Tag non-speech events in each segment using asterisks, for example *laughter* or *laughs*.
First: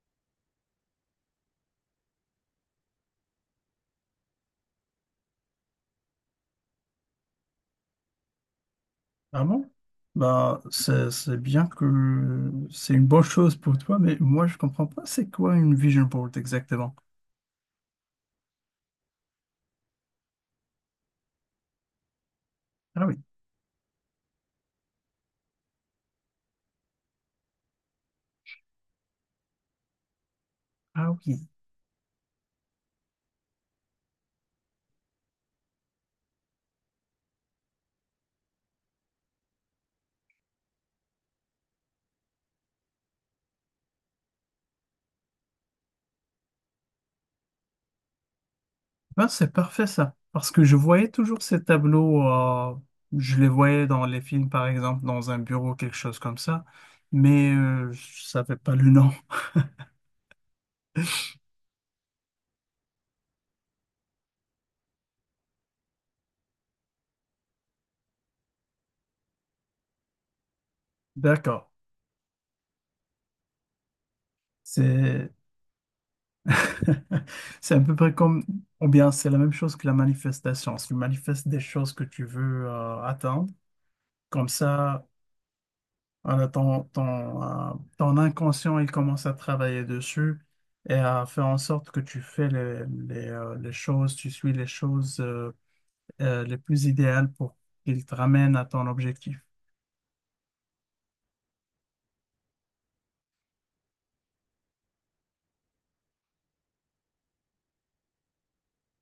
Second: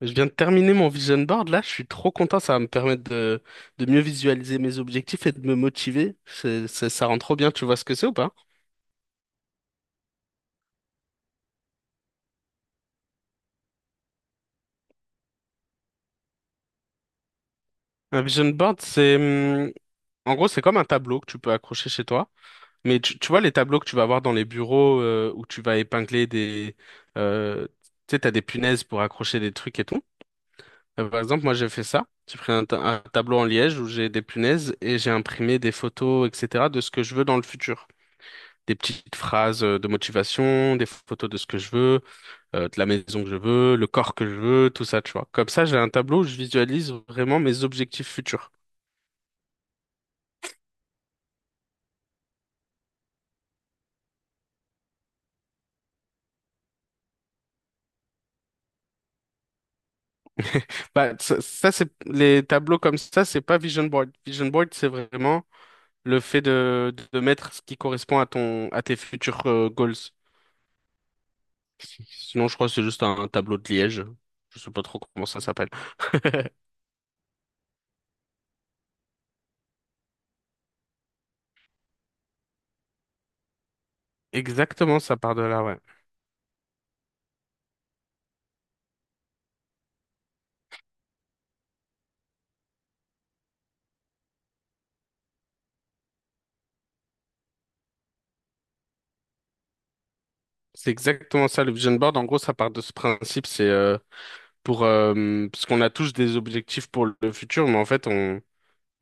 Je viens de terminer mon vision board là, je suis trop content, ça va me permettre de mieux visualiser mes objectifs et de me motiver. Ça rend trop bien, tu vois ce que c'est ou pas? Ah bon? Bah, c'est, bien que c'est une bonne chose pour toi, mais moi, je comprends pas c'est quoi une vision board exactement. Un vision board, c'est en gros c'est comme un tableau que tu peux accrocher chez toi, mais Ah oui, tu vois les tableaux que tu vas avoir dans les bureaux où tu vas épingler euh, tu sais t'as des punaises pour accrocher des trucs et tout. Ah Par exemple oui. moi j'ai fait ça, j'ai pris un tableau en liège où j'ai des punaises et j'ai imprimé des photos etc de ce que je veux dans le futur. Des petites phrases de motivation, des photos de ce que je veux, de la maison que je veux, le corps que je veux, tout ça, tu vois. Comme ça, j'ai un tableau où je visualise vraiment mes objectifs futurs. Ben, c'est parfait ça. Parce que je voyais toujours ces tableaux, je les voyais dans les films, par exemple, dans un bureau, quelque chose comme ça, mais je savais pas le nom. Bah, c'est les tableaux comme ça, c'est pas vision board. Vision board, c'est vraiment le fait de mettre ce qui correspond à ton à tes futurs goals. D'accord. Sinon, je crois que c'est juste un tableau de Liège. Je sais pas trop comment C'est ça s'appelle. *laughs* *laughs* c'est à peu près comme, ou bien c'est la même chose que la manifestation. Tu manifestes des choses que tu veux atteindre. Comme Exactement, ça, ça part de là, ouais. voilà, ton inconscient, il commence à travailler dessus et à faire en sorte que tu fais les choses, tu suis les choses les plus idéales pour qu'il te ramène à ton objectif. C'est exactement ça, le vision board. En gros, ça part de ce principe. C'est pour parce qu'on a tous des objectifs pour le futur, mais en fait on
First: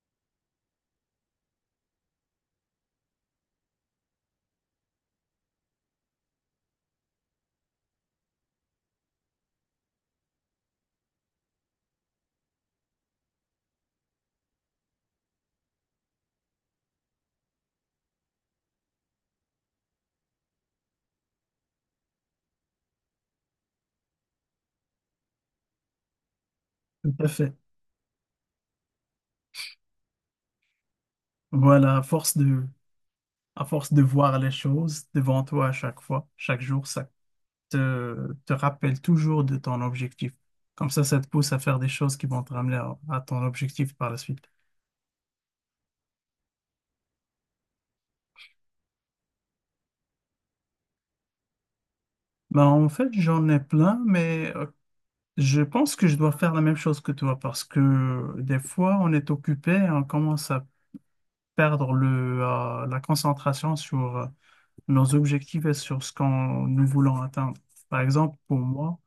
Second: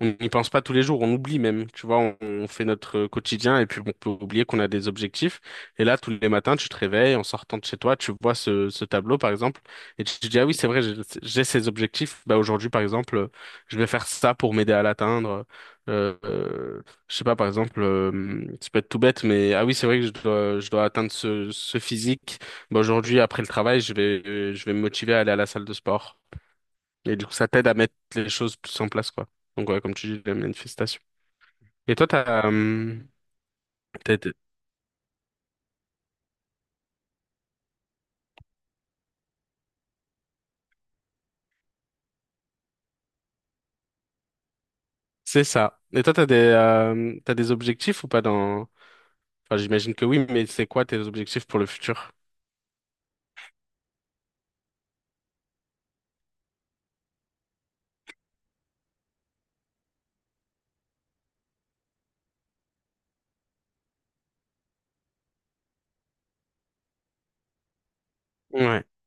on n'y pense pas tous les jours, on oublie même, tu vois, on fait notre quotidien et puis on peut oublier qu'on a des objectifs. Et là, tous les matins, tu te réveilles en sortant de chez toi, tu vois ce tableau, par exemple, et tu te dis, ah oui, c'est vrai, j'ai ces objectifs. Bah, aujourd'hui, par exemple, je vais faire ça pour m'aider à l'atteindre. Je sais pas, par exemple, ça peut être tout bête, mais ah oui, c'est vrai que je dois atteindre ce physique. Bah, aujourd'hui, après le travail, je vais me motiver à aller à la salle de sport. Tout Et du à coup, ça fait. t'aide à mettre les choses plus en place, quoi. Donc, ouais, comme tu dis, la manifestation. Et Voilà, à toi, force de, à force de t'as- t'as- voir les choses devant toi à chaque fois, chaque jour, ça te rappelle toujours de ton objectif. Comme ça te pousse à faire des choses qui vont te ramener à ton objectif par la suite. c'est ça. Et toi, t'as des objectifs ou pas dans, enfin, j'imagine que oui, mais c'est quoi tes objectifs pour le futur? Ben, en fait, j'en ai plein, mais je pense que je dois faire la même chose que toi parce que des fois on est occupé et on commence à perdre la concentration sur nos objectifs et sur ce qu'on nous voulons atteindre. Par exemple, pour Ouais. moi,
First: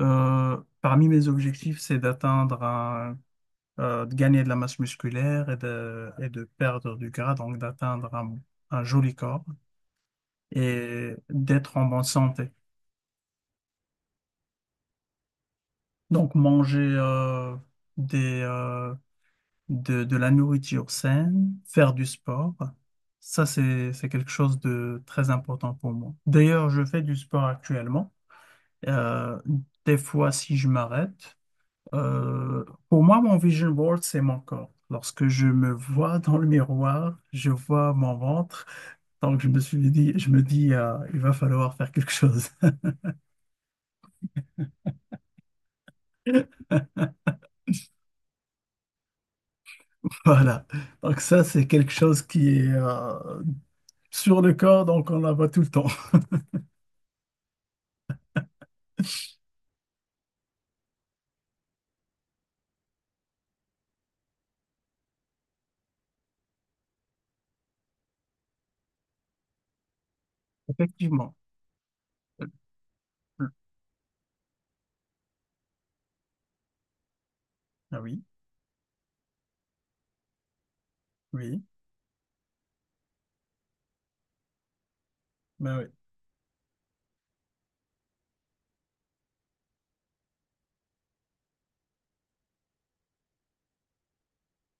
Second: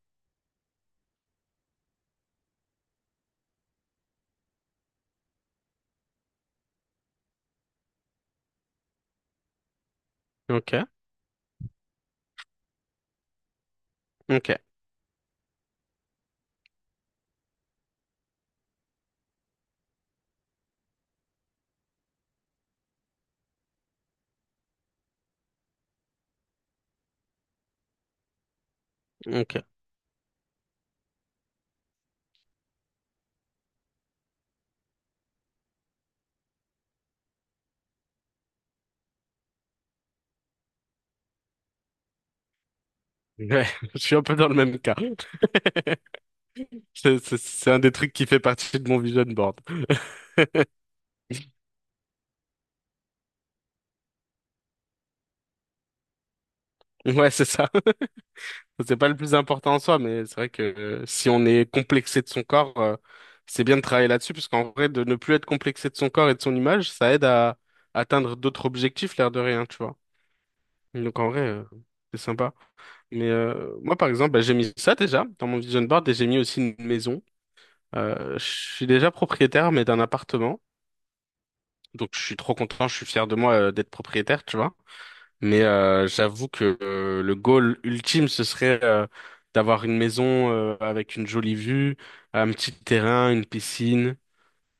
parmi mes objectifs, c'est de gagner de la masse musculaire et de perdre du gras, donc d'atteindre un joli corps Ok. et d'être en bonne santé. Ok. Donc manger des, euh, de la nourriture saine, faire du sport. Ça, c'est quelque chose de très important pour moi. D'ailleurs, je fais du sport actuellement. Euh, Ok. des fois, si je m'arrête, pour moi, mon vision board, c'est mon corps. Lorsque je me vois dans le miroir, je vois mon ventre. Donc, je me dis, il va falloir faire quelque chose. Ouais. *laughs* Je suis un peu dans le même cas. *laughs* *laughs* C'est un des trucs qui fait partie de mon vision board. *laughs* Voilà. Donc, ça, c'est quelque chose qui est sur le corps, donc on la voit tout le temps. *laughs* Ouais, c'est ça. C'est pas le plus important en soi, mais c'est vrai que si on est complexé de son corps, c'est bien de travailler là-dessus, parce qu'en vrai, de ne plus être complexé de son corps et de son image, ça aide à atteindre d'autres objectifs, l'air de rien, tu vois. Donc en Effectivement. vrai, c'est Ah sympa. Mais moi, par exemple, bah, j'ai mis ça déjà dans mon vision board et j'ai mis aussi une maison. oui, Je suis déjà propriétaire, mais d'un appartement. oui, Donc je suis trop content, je suis fier de moi d'être propriétaire, tu vois. Mais oui, j'avoue que le goal ultime, ce serait d'avoir une maison avec une jolie vue, un petit terrain, une piscine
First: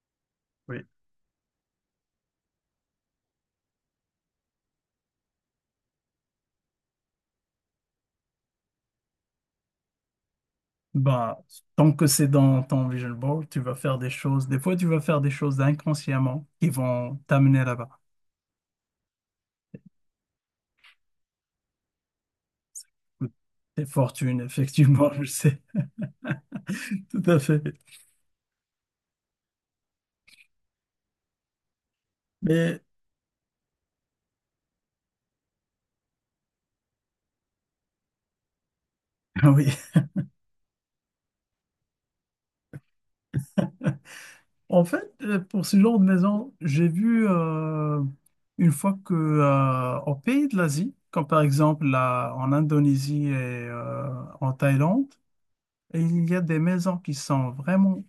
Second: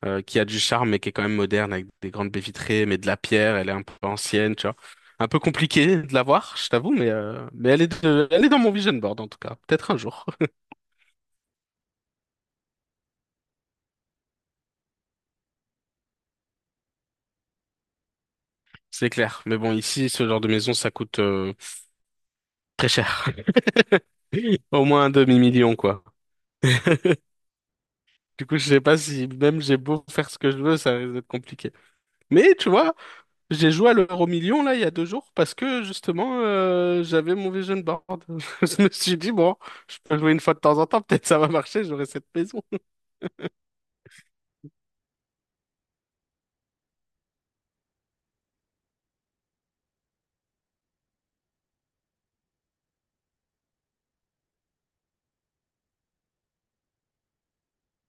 qui a du oui. charme mais qui est quand même moderne avec des grandes baies vitrées, mais de la pierre, elle est un peu ancienne, tu vois. Un peu compliqué de l'avoir, je t'avoue, mais elle est dans mon vision board en tout cas. Peut-être un jour. *laughs* Bah, tant que c'est dans ton vision board, tu vas faire des choses. Des fois, tu vas faire des choses inconsciemment qui vont t'amener là-bas. C'est clair. Mais bon, ici, ce genre de maison, ça coûte très cher. Des fortunes, *laughs* Au moins un effectivement, *laughs* je sais, demi-million, quoi. *laughs* tout à fait. Du coup, je sais pas si même j'ai beau faire ce que je veux, ça risque d'être compliqué. Mais tu Mais vois, j'ai joué à l'euro million là il y a deux jours parce que justement j'avais mon vision board. *laughs* Je me suis dit ah bon, oui. je peux jouer une fois de temps en temps, peut-être ça va marcher, j'aurai cette maison. *laughs* En fait, pour ce genre de maison, j'ai vu une fois que au pays de l'Asie, comme par exemple là, en Indonésie et euh, en Thaïlande, et il y a des maisons qui sont vraiment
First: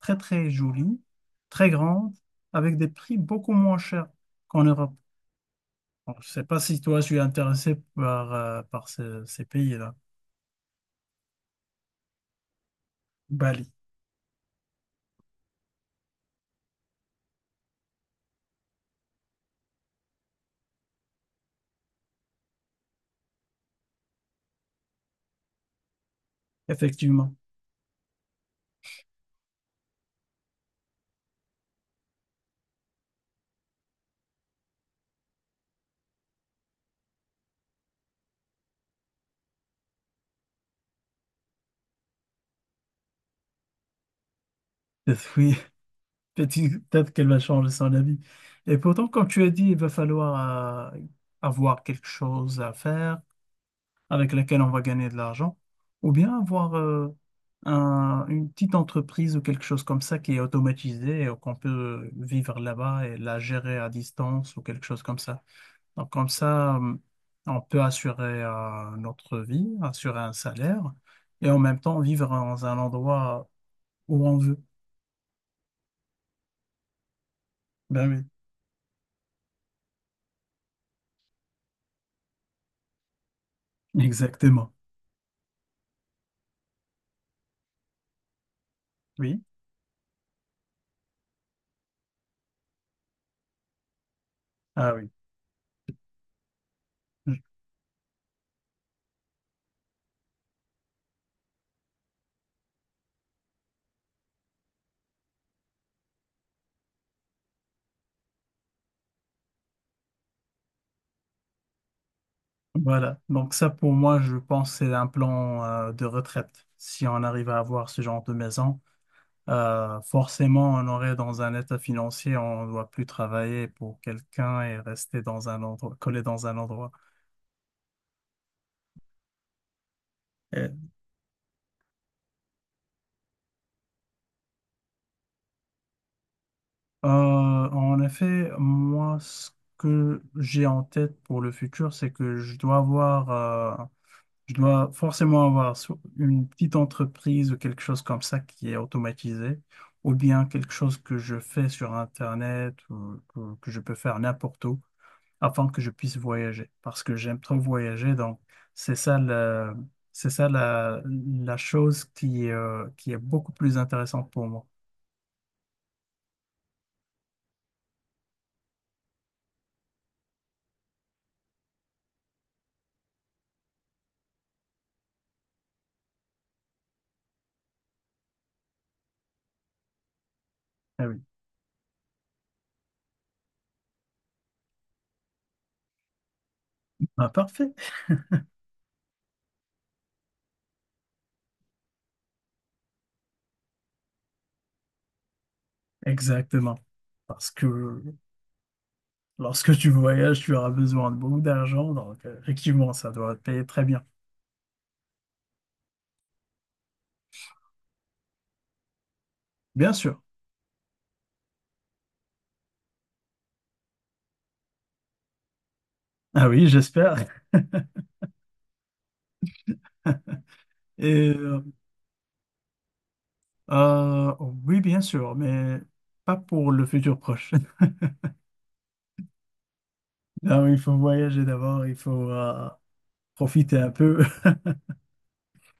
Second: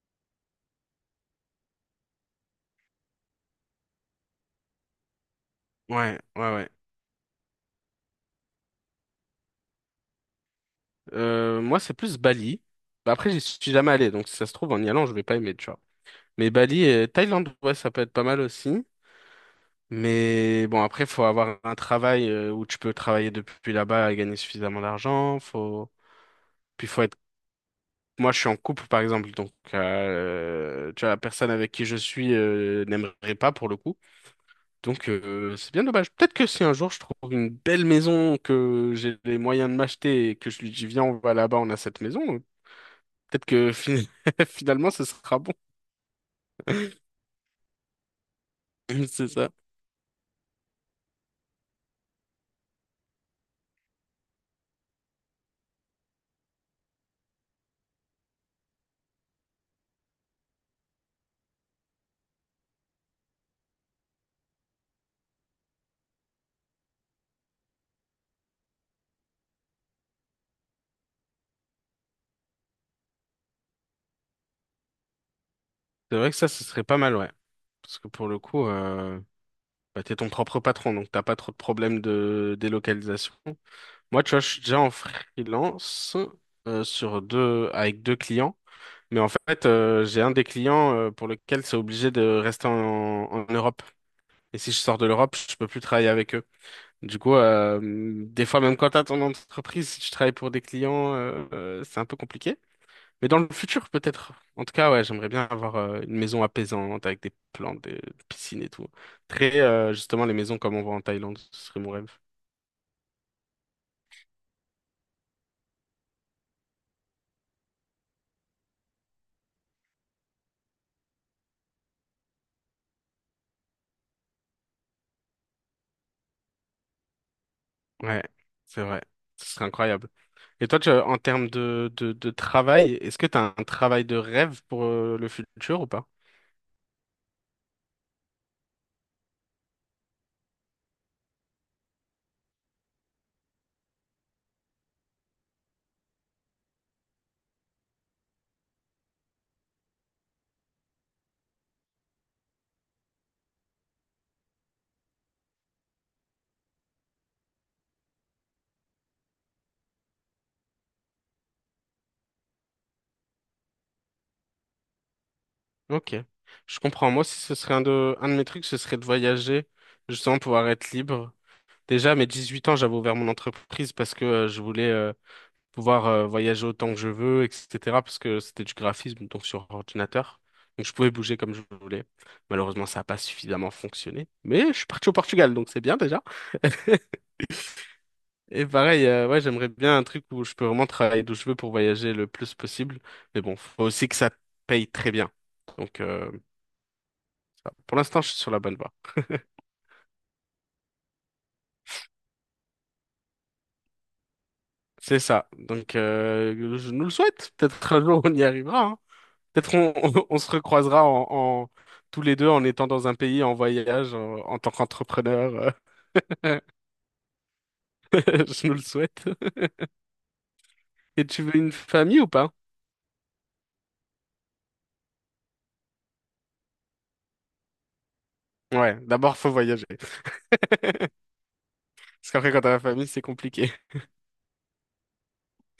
très, très jolies, très grandes, avec des prix beaucoup moins chers qu'en Europe. Bon, Ouais, je ne sais ouais, pas ouais. si toi, tu es intéressé par, ces pays-là. Moi c'est plus Bali. Bah, après j'y Bali, suis jamais allé, donc si ça se trouve en y allant je vais pas aimer, tu vois. Mais Bali et Thaïlande, ouais, ça peut être pas mal aussi. Mais bon après faut avoir un travail où tu peux travailler depuis là-bas et gagner suffisamment d'argent. Faut être effectivement. moi, je suis en couple, par exemple, donc tu vois, la personne avec qui je suis n'aimerait pas pour le coup. Donc, c'est bien dommage. Peut-être que si un jour je trouve une belle maison, que j'ai les moyens de m'acheter et que je lui dis, viens, on va là-bas, on a cette maison, peut-être que *laughs* finalement, ce Peut-être sera bon. oui, *laughs* peut-être peut-être qu'elle va changer son avis. Et pourtant, *laughs* comme C'est tu as ça. dit, il va falloir avoir quelque chose à faire, avec laquelle on va gagner de l'argent, ou bien avoir une petite entreprise ou quelque chose comme ça qui est automatisée et qu'on peut vivre là-bas et la gérer à distance ou quelque chose comme ça. Donc comme ça, on peut assurer notre vie, assurer un salaire et en même temps vivre dans un endroit où on veut. C'est vrai que ça, ce serait pas mal, ouais. Parce que pour Ben le coup, bah, t'es ton propre patron, donc t'as pas trop de problèmes de délocalisation. oui, Moi, tu vois, je suis exactement. déjà en freelance avec deux clients. Mais en Oui, fait, j'ai un des clients pour lequel c'est obligé de rester en Europe. Et si je ah sors de oui. l'Europe, je peux plus travailler avec eux. Du coup, des fois, même quand t'as ton entreprise, si tu travailles pour des clients, c'est un peu compliqué. Mais dans le futur, peut-être. En tout cas, ouais, j'aimerais bien avoir une maison apaisante avec des plantes, des piscines et tout. Très, justement, les maisons comme on voit en Thaïlande, ce serait mon rêve. Voilà. Donc ça, pour moi, je pense c'est un plan de retraite. Si on arrive à avoir ce genre de maison, forcément, on aurait dans un état financier, on ne doit plus travailler pour quelqu'un et rester dans un endroit, collé dans un endroit. Ouais, c'est vrai. Ce serait incroyable. Et toi, tu, en termes de travail, est-ce que tu as un travail de rêve pour le futur ou pas? En effet, moi, ce que j'ai en tête pour le futur, c'est que je dois forcément avoir une petite entreprise ou quelque chose comme ça qui est automatisé, ou bien quelque chose que je fais sur Internet que je peux faire n'importe où afin que je puisse voyager. Parce que j'aime trop voyager, donc c'est ça le, c'est ça la chose qui est beaucoup plus intéressante pour moi. Ok. Je comprends. Moi, si ce serait un de mes trucs, ce serait de voyager, justement, pouvoir être libre. Déjà, à mes huit ans, j'avais ouvert mon entreprise parce que je voulais pouvoir voyager autant que je veux, etc. Parce que c'était du graphisme, donc sur ordinateur. Donc, je Ah pouvais oui. bouger comme je voulais. Malheureusement, ça n'a pas suffisamment fonctionné. Mais je suis parti au Portugal, donc c'est bien déjà. *laughs* Ah, parfait. Et pareil, ouais, j'aimerais bien un truc où je peux vraiment travailler d'où je veux pour voyager le plus possible. Mais bon, faut aussi que ça paye très bien. Donc, Exactement. Parce que pour l'instant, je suis sur la bonne voie. lorsque tu voyages, tu auras besoin de beaucoup d'argent. Donc, effectivement, ça doit te payer très bien. C'est ça. Donc, je nous le souhaite. Peut-être un jour, on y arrivera, hein. Peut-être on, Bien *laughs* sûr. On se recroisera en- tous les deux en étant dans un pays, en voyage, en tant qu'entrepreneur. Ah oui, j'espère. *laughs* Je nous le souhaite. Et Et tu veux euh, une famille ou pas? euh, oui, bien sûr, mais pas pour le futur proche. *laughs* Ouais, d'abord, faut voyager. Non, il *laughs* faut Parce voyager d'abord, il faut qu'après, quand t'as la famille, c'est compliqué. profiter un peu.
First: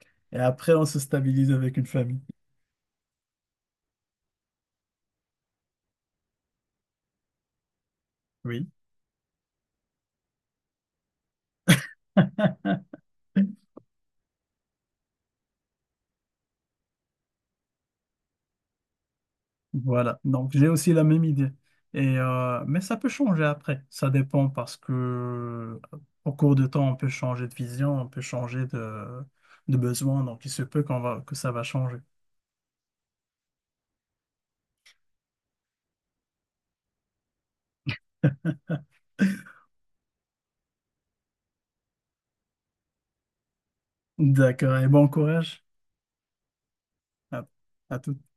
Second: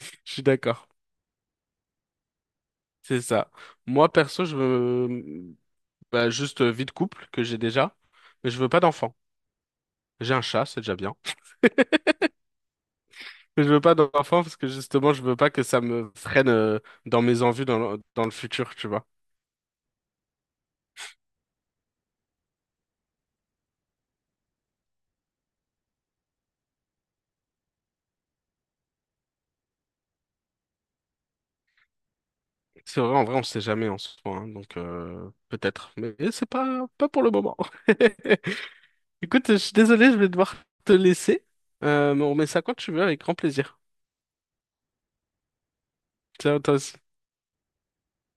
*laughs* Je Et suis après, on d'accord. se stabilise avec une famille. C'est ça. Moi, perso, je veux bah, juste vie de couple que j'ai déjà, mais je Oui. veux pas d'enfant. J'ai un chat, c'est déjà bien. *laughs* *laughs* Mais je veux pas d'enfant parce que justement, je veux pas que ça me freine dans mes envies dans dans le futur, tu vois. Voilà, donc j'ai aussi la même idée. Et, mais ça peut changer après. Ça dépend parce que au cours de temps, on peut changer de vision, on peut changer de besoin. Donc il se peut qu'on va, que ça va changer. C'est vrai, en vrai, on sait jamais en soi, hein, donc peut-être, mais c'est pas pour le moment. *laughs* *laughs* Écoute, je suis désolé, je vais devoir te laisser, mais on remet ça quand tu veux avec grand plaisir. D'accord, et bon courage Ciao, toi aussi. à, à toutes.